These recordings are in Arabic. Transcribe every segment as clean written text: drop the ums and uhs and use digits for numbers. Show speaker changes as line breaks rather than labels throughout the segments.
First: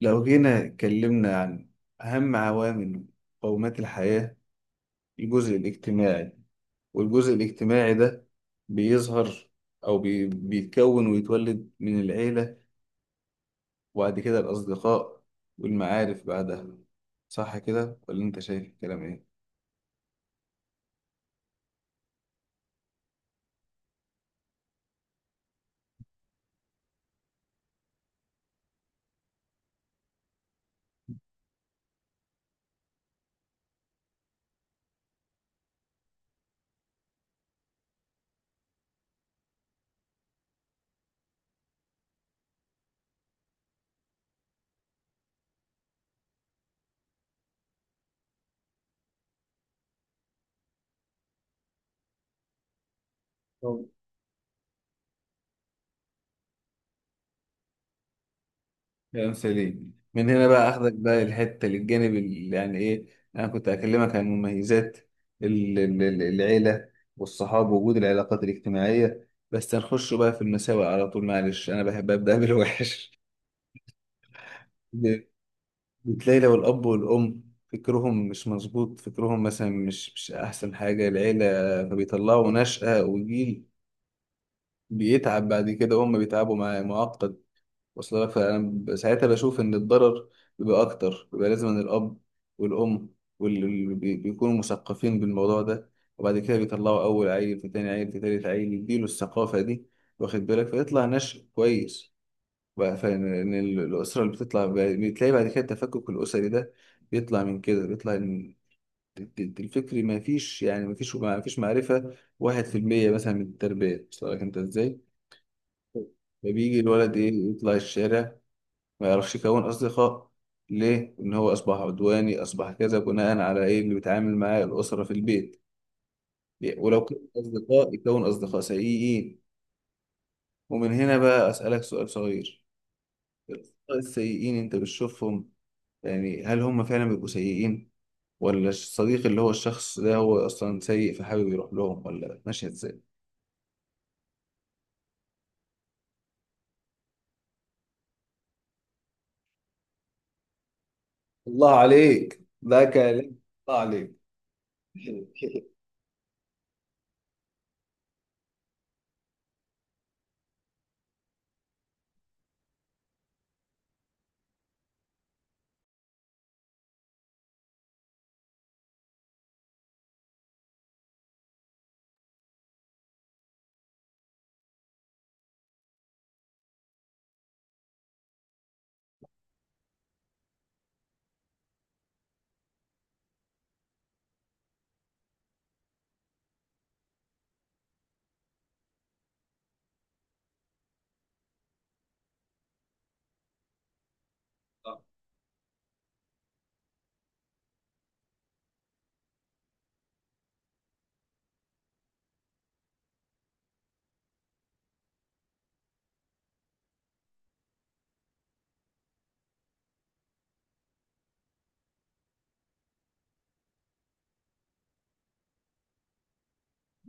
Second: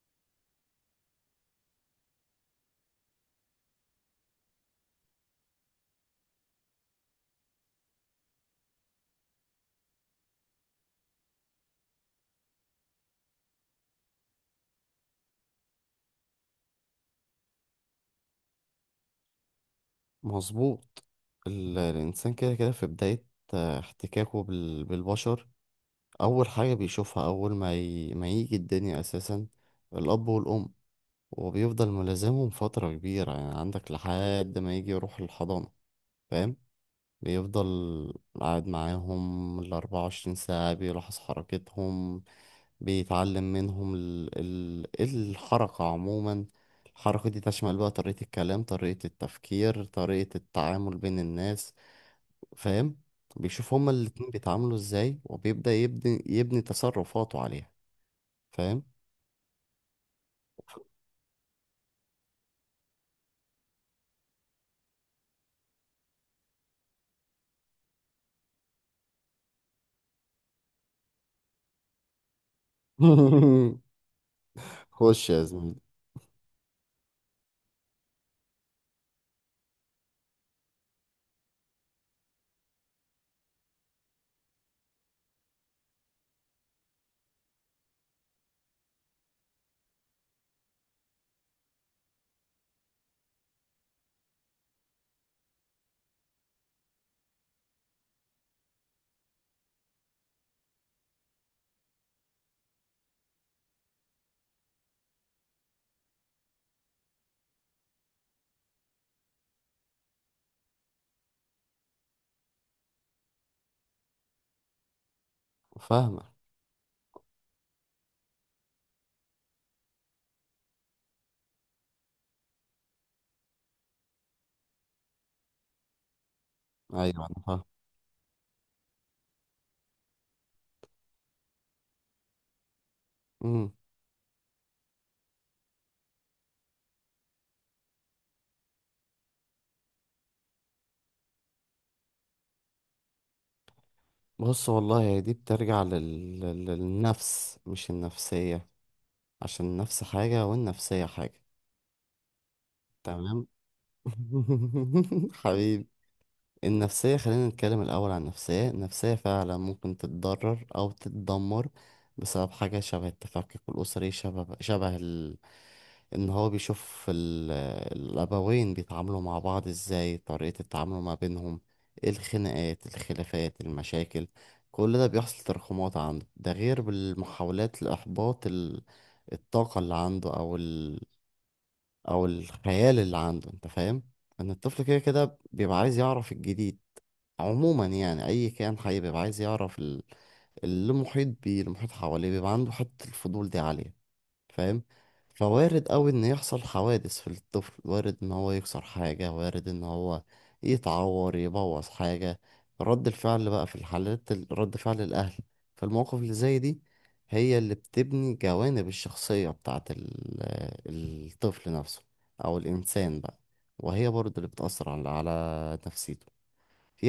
لو جينا اتكلمنا عن أهم عوامل مقومات الحياة، الجزء الاجتماعي. والجزء الاجتماعي ده بيظهر أو بيتكون ويتولد من العيلة، وبعد كده الأصدقاء والمعارف بعدها. صح كده ولا أنت شايف الكلام إيه؟
مظبوط. الإنسان كده كده في بداية احتكاكه بالبشر. أول حاجة بيشوفها أول ما يجي الدنيا أساسا الأب والأم. وبيفضل ملازمهم فترة كبيرة، يعني عندك لحد ما يجي يروح الحضانة. فاهم؟ بيفضل قاعد معاهم الـ24 ساعة، بيلاحظ حركتهم، بيتعلم منهم الحركة عموما. الحركة دي تشمل بقى طريقة الكلام، طريقة التفكير، طريقة التعامل بين الناس. فاهم؟ بيشوف هما الاتنين بيتعاملوا ازاي، وبيبدأ يبني تصرفاته عليها. فاهم؟
كلام سليم. من هنا بقى اخدك بقى الحته للجانب اللي يعني ايه. انا كنت اكلمك عن مميزات العيله والصحاب ووجود العلاقات الاجتماعيه، بس هنخش بقى في المساوئ على طول. معلش، انا بحب ابدا بالوحش. ب-
خش يا زميلي.
بتلاقي لو الاب والام فكرهم مش مظبوط، فكرهم مثلا مش احسن حاجه العيله، فبيطلعوا نشأة وجيل بيتعب بعد كده، وهم بيتعبوا معقد. وصل لك؟ فأنا ساعتها بشوف إن الضرر بيبقى أكتر، بيبقى لازم إن الأب والأم واللي بيكونوا مثقفين بالموضوع ده، وبعد كده بيطلعوا أول عيل في تاني عيل في تالت عيل يديله الثقافة دي، واخد بالك، فيطلع نشء كويس. بقى، فإن الأسرة اللي بتطلع بتلاقي بعد كده التفكك الأسري ده بيطلع من كده. بيطلع إن الفكري، ما فيش، يعني ما فيش معرفة، 1% مثلا من التربية. وصل لك أنت إزاي؟
فاهمة.
فبيجي الولد إيه، يطلع الشارع ما يعرفش يكون أصدقاء. ليه؟ إن هو أصبح عدواني، أصبح كذا، بناء على إيه اللي بيتعامل معاه الأسرة في البيت. ليه؟ ولو
ايوه
كان
انا فاهم.
أصدقاء يكون أصدقاء سيئين. ومن هنا بقى أسألك سؤال صغير.
مم.
الأصدقاء السيئين أنت بتشوفهم، يعني هل هم فعلا بيبقوا سيئين، ولا الصديق اللي هو الشخص ده هو أصلا سيء فحابب يروح لهم، ولا ماشية إزاي؟
بص والله، هي دي بترجع للنفس، مش النفسية. عشان النفس حاجة والنفسية حاجة.
الله عليك، ده كلام.
تمام.
الله عليك.
حبيبي. النفسية، خلينا نتكلم الأول عن النفسية. النفسية فعلا ممكن تتضرر أو تتدمر بسبب حاجة شبه التفكك الأسري، شبه إن هو بيشوف الأبوين بيتعاملوا مع بعض إزاي، طريقة التعامل ما بينهم، الخناقات، الخلافات، المشاكل. كل ده بيحصل تراكمات عنده، ده غير بالمحاولات لإحباط الطاقة اللي عنده أو الخيال اللي عنده. انت فاهم؟ ان الطفل كده كده بيبقى عايز يعرف الجديد. عموما يعني اي كائن حي بيبقى عايز يعرف اللي محيط بيه، المحيط حواليه، بيبقى عنده حتة الفضول دي عالية. فاهم؟ فوارد قوي ان يحصل حوادث في الطفل. وارد ان هو يكسر حاجة، وارد ان هو يتعور، يبوظ حاجة. رد الفعل بقى في الحالات رد فعل الاهل، فالمواقف اللي زي دي هي اللي بتبني جوانب الشخصية بتاعت الطفل نفسه، او الانسان بقى. وهي برضه اللي بتأثر على نفسيته.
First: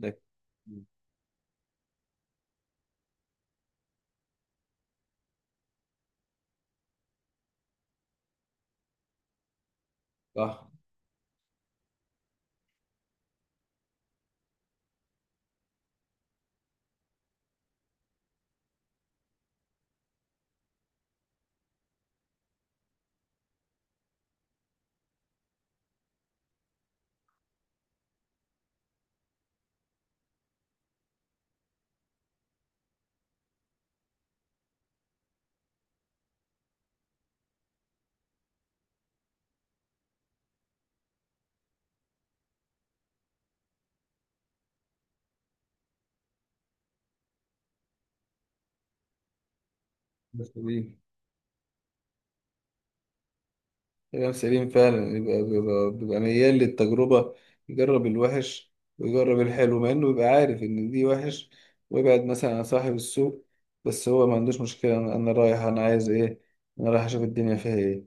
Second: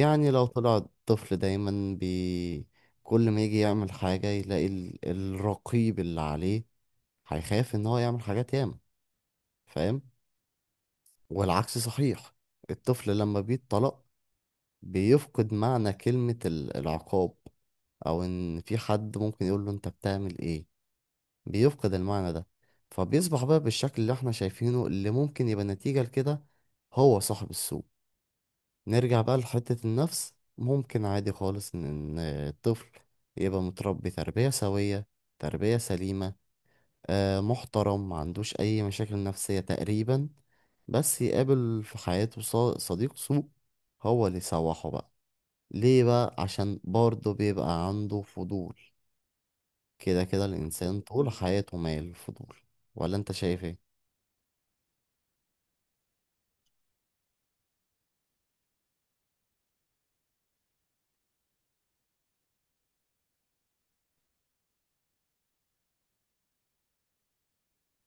ده
لو طلع الطفل دايما كل ما يجي يعمل حاجة يلاقي الرقيب اللي عليه، هيخاف ان هو يعمل حاجات ياما. فاهم؟
صح.
والعكس صحيح. الطفل لما بيتطلق بيفقد معنى كلمة العقاب، او ان في حد ممكن يقول له انت بتعمل ايه. بيفقد المعنى ده. فبيصبح بقى بالشكل اللي احنا شايفينه، اللي ممكن يبقى نتيجة لكده هو صاحب السوء. نرجع بقى لحتة النفس. ممكن عادي خالص ان إن الطفل يبقى متربي تربية سوية، تربية سليمة، محترم، ما عندوش أي مشاكل نفسية تقريبا. بس يقابل في حياته صديق سوء، هو اللي يسوحه بقى. ليه بقى؟ عشان برضه بيبقى عنده فضول. كده كده
بس دي
الإنسان طول حياته مايل للفضول. ولا أنت شايف إيه؟
كلام سليم فعلا. يبقى بيبقى ميال للتجربة، يجرب الوحش ويجرب الحلو مع انه يبقى عارف ان دي وحش، ويبعد مثلا عن صاحب السوق. بس هو ما عندوش مشكلة. انا رايح، انا عايز ايه، انا رايح اشوف الدنيا فيها ايه.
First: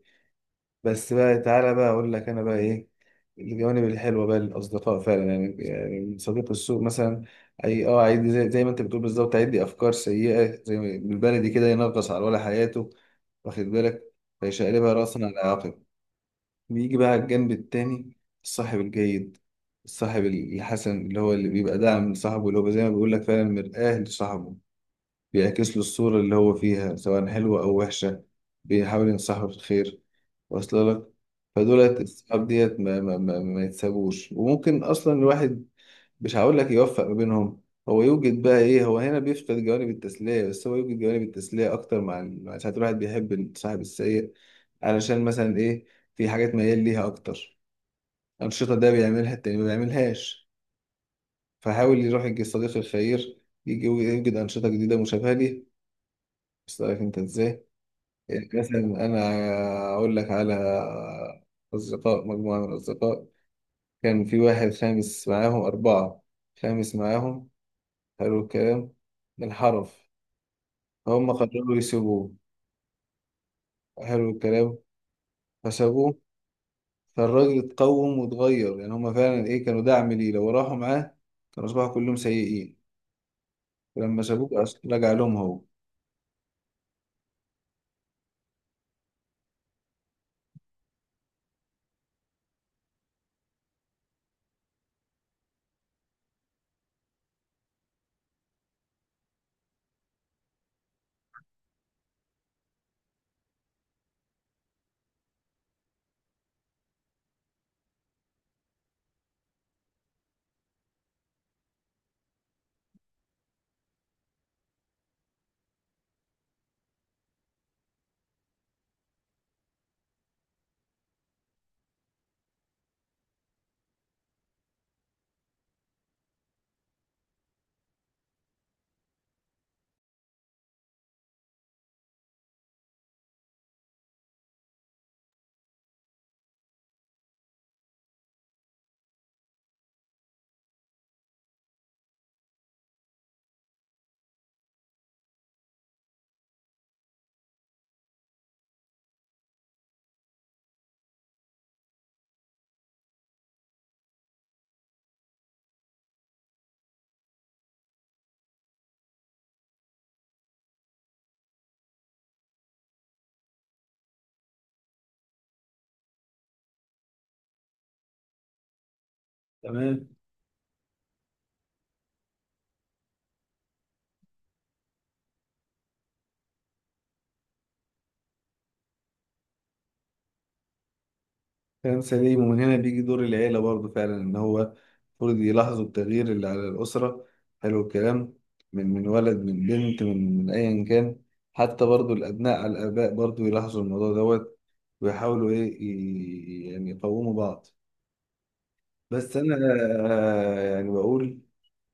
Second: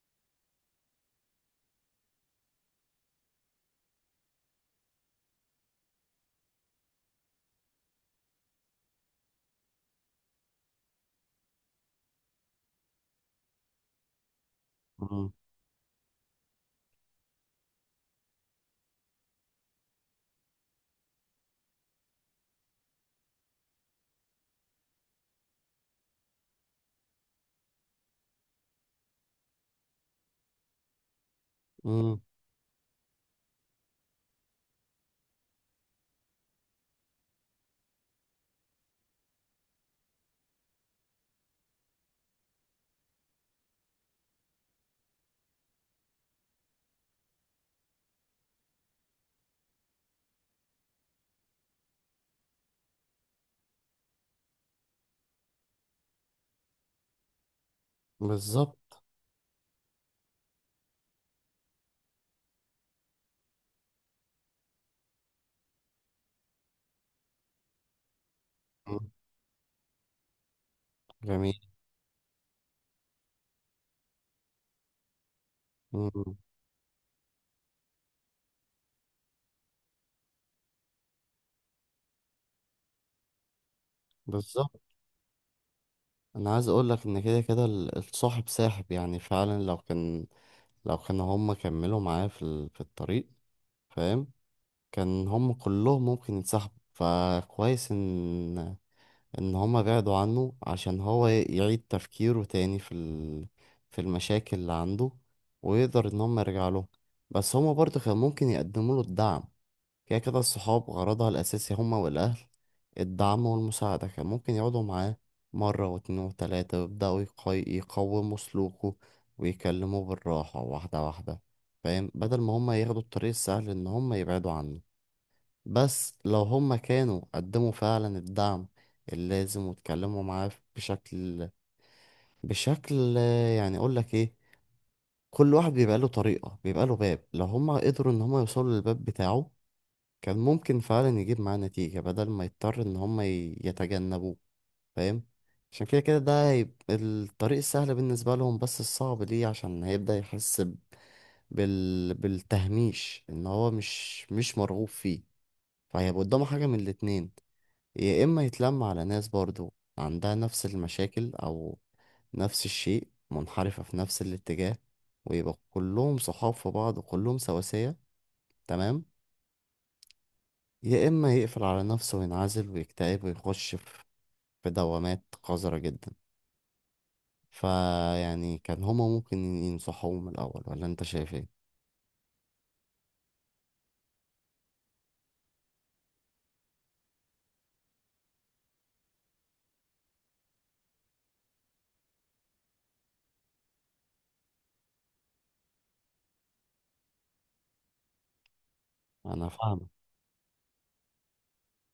بس بقى تعالى بقى اقول لك انا بقى ايه. الجوانب الحلوة بقى للأصدقاء فعلا يعني. يعني صديق السوق مثلا، أي أه، عادي، زي ما أنت بتقول بالظبط، عادي، أفكار سيئة زي ما بالبلدي كده، ينغص على ولا حياته، واخد بالك، فيشقلبها رأسا
مم.
على عقب. بيجي بقى على الجنب التاني، الصاحب الجيد، الصاحب الحسن، اللي هو اللي بيبقى داعم لصاحبه، اللي هو زي ما بيقول لك فعلا مرآة لصاحبه، بيعكس له الصورة اللي هو فيها، سواء حلوة أو وحشة، بيحاول ينصحه في الخير. واصل لك؟ فدولت
مم.
الصحاب ديت ما يتسابوش، وممكن أصلا الواحد مش هقول لك يوفق ما بينهم. هو يوجد بقى ايه، هو هنا بيفقد جوانب التسلية، بس هو يوجد جوانب التسلية اكتر مع مع ساعات الواحد بيحب صاحب السيء، علشان مثلا ايه، في حاجات ميال ليها اكتر، انشطة ده بيعملها التاني ما بيعملهاش، فحاول يروح يجي الصديق الخير يجي يوجد انشطة جديدة مشابهة ليه، بس عارف انت ازاي. يعني مثلا
بالظبط.
انا اقول لك على اصدقاء، مجموعة من الاصدقاء، كان في واحد خامس معاهم اربعة، خامس معاهم. حلو الكلام،
مم.
الحرف. فهم
جميل.
قرروا يسيبوه. حلو الكلام. فسابوه.
مم.
فالراجل اتقوم واتغير. يعني هم فعلا ايه، كانوا دعم ليه، لو راحوا معاه كانوا اصبحوا كلهم سيئين، ولما سابوه
بالظبط.
رجع لهم هو.
أنا عايز أقول لك إن كده كده الصاحب ساحب. يعني فعلا لو كان هما كملوا معاه في الطريق. فاهم؟ كان هم كلهم ممكن يتسحبوا. فكويس ان هم بعدوا عنه عشان هو يعيد تفكيره تاني في في المشاكل اللي عنده، ويقدر ان هم يرجع له. بس هم برضه كان ممكن يقدموا له الدعم. كده كده الصحاب غرضها الاساسي هم والاهل الدعم والمساعدة. كان ممكن يقعدوا معاه مرة واتنين وتلاتة ويبدأوا يقوموا سلوكه، ويكلموه بالراحة، واحدة واحدة. فاهم؟ بدل ما هم ياخدوا الطريق السهل ان هم يبعدوا عنه. بس لو هم كانوا قدموا فعلا الدعم اللازم، واتكلموا معاه بشكل، يعني اقول لك ايه؟ كل واحد بيبقى له طريقة، بيبقى له باب. لو هم قدروا ان هم يوصلوا للباب بتاعه، كان ممكن فعلا يجيب معاه نتيجة بدل ما يضطر ان هم يتجنبوه. فاهم؟ عشان كده كده ده هيبقى الطريق السهل بالنسبة لهم، بس الصعب ليه عشان هيبدأ يحس بالتهميش، ان هو مش مرغوب فيه. فهيبقى قدامه حاجة من الاتنين: يا إما يتلم على ناس برضو عندها نفس المشاكل أو نفس الشيء، منحرفة في نفس الاتجاه، ويبقى كلهم صحاب في بعض وكلهم سواسية. تمام.
تمام.
يا إما يقفل على نفسه وينعزل ويكتئب ويخش في في دوامات قذرة جدا. فيعني كان هما ممكن ينصحوه من الأول. ولا أنت شايف إيه؟
كلام سليم. ومن هنا بيجي دور العيلة برضه فعلا، إن هو المفروض يلاحظوا التغيير اللي على الأسرة. حلو الكلام. من ولد، من بنت، من أيا كان، حتى برضه الأبناء على الآباء برضه يلاحظوا الموضوع دوت، ويحاولوا إيه يعني يقوموا بعض. بس
أنا
أنا
فاهمك.
يعني بقول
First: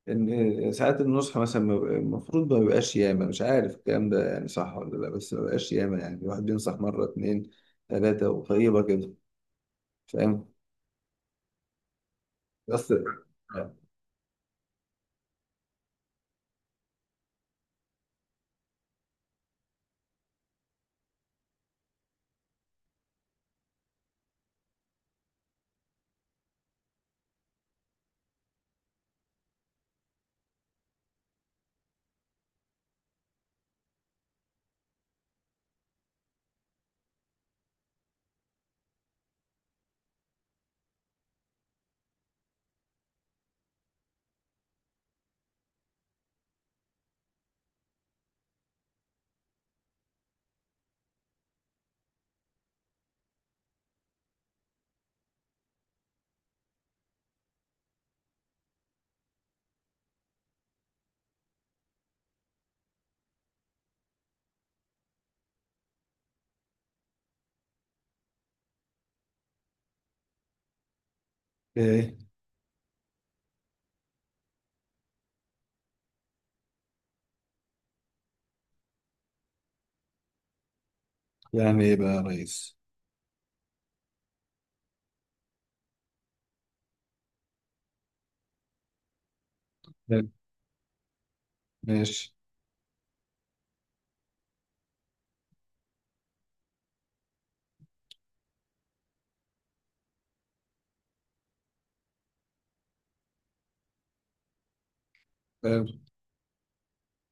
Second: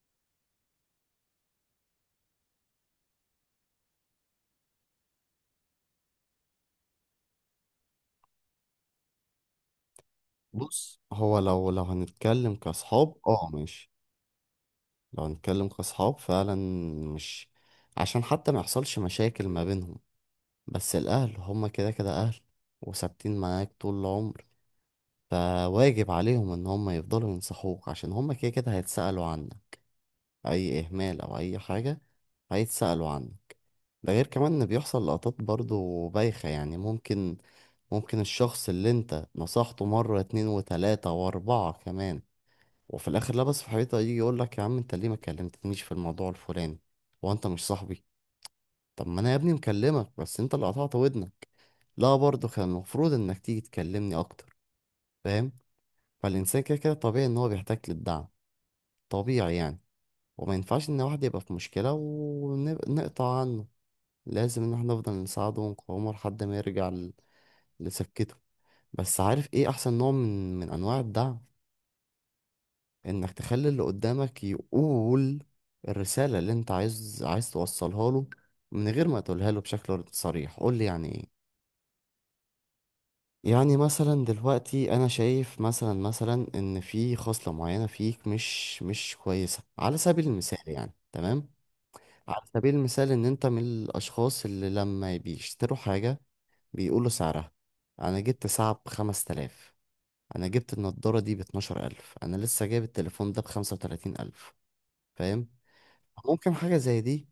إن ساعات النصح مثلا ما بيبقى- المفروض ما بيبقاش ياما، مش عارف الكلام ده يعني صح ولا لأ، بس ما بيبقاش ياما، يعني الواحد بينصح مرة اتنين تلاتة وطيبة كده. فاهم؟
بص هو لو هنتكلم
بس
كأصحاب، اه ماشي، لو هنتكلم كأصحاب فعلا، مش عشان حتى ما يحصلش مشاكل ما بينهم. بس الأهل هما كده كده أهل، وثابتين معاك طول العمر. فواجب عليهم إن هما يفضلوا ينصحوك، عشان هما كده كده هيتسألوا عنك. أي إهمال أو أي حاجة هيتسألوا عنك. ده غير كمان إن بيحصل لقطات برضو بايخة يعني، ممكن الشخص اللي أنت نصحته مرة اتنين وتلاتة وأربعة كمان، وفي الآخر لبس في حيطة، يجي يقولك يا عم أنت ليه ما كلمتنيش في الموضوع الفلاني؟ وأنت مش صاحبي. طب ما انا يا ابني مكلمك، بس انت اللي قطعت ودنك. لا برضه كان المفروض انك تيجي تكلمني اكتر. فاهم؟ فالانسان كده كده طبيعي ان هو بيحتاج للدعم، طبيعي يعني. وما ينفعش ان واحد يبقى في مشكلة ونقطع عنه. لازم ان احنا نفضل نساعده ونقومه لحد ما يرجع لسكته. بس عارف ايه احسن نوع من انواع الدعم؟
ايه؟
انك تخلي اللي قدامك يقول الرسالة اللي انت عايز توصلها له من غير ما تقولها له بشكل صريح. قول لي يعني ايه؟
يعني ايه بقى يا ريس؟
يعني مثلا دلوقتي انا شايف مثلا ان في خصلة معينة فيك مش كويسة، على
حلو.
سبيل المثال يعني، تمام،
ماشي.
على سبيل المثال ان انت من الاشخاص اللي لما بيشتروا حاجة بيقولوا سعرها: انا جبت ساعة بـ5000، انا جبت النضارة دي بـ12000، انا لسه جايب التليفون ده بـ35000. فاهم؟
حلو.
ممكن حاجة زي دي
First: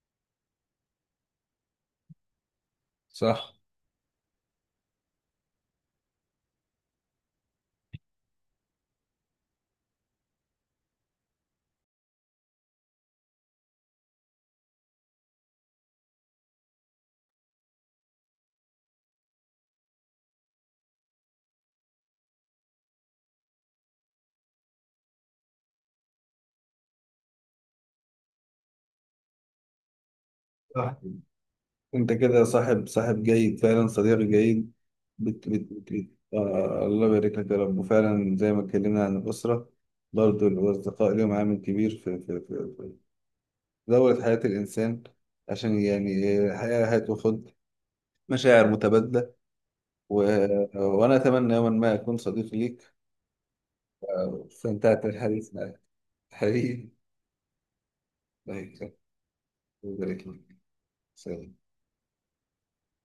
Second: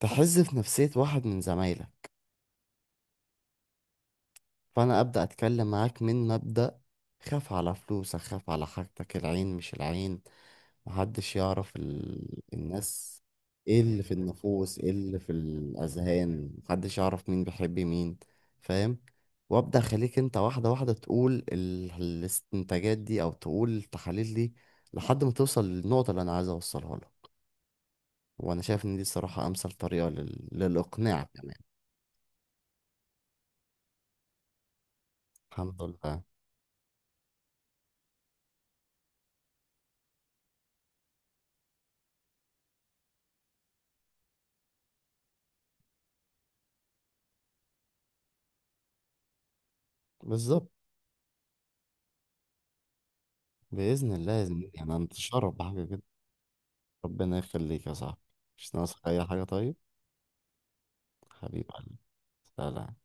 تحز في نفسية واحد من زمايلك.
صح،
فانا ابدا اتكلم معاك من مبدا: خاف على فلوسك، خاف على حاجتك، العين مش العين، محدش يعرف الناس ايه اللي في النفوس، ايه اللي في الاذهان، محدش يعرف مين بيحب مين. فاهم؟ وابدا اخليك انت واحده واحده تقول الاستنتاجات دي او تقول التحاليل دي لحد ما توصل للنقطه اللي انا عايز اوصلها لك. وانا شايف ان دي الصراحه امثل طريقه
صح.
للاقناع كمان.
انت كده صاحب جيد فعلا، صديق جيد. بت بت
الحمد
بت بت.
لله.
الله يبارك لك يا رب. وفعلا زي ما اتكلمنا عن الأسرة، برضو الأصدقاء لهم عامل كبير في دورة حياة الإنسان. عشان يعني الحياة هتاخد مشاعر متبادلة و...
بالظبط.
وأنا أتمنى يوما ما أكون صديق ليك.
باذن الله يا زميلي انا
استمتعت بالحديث
انتشرف
معك،
بحاجه.
حبيبي.
ربنا يخليك يا صاحبي.
الله
مش
يكرمك.
ناقصك أي حاجة طيب.
الله يبارك لك. سلام.
حبيب قلبي. سلام.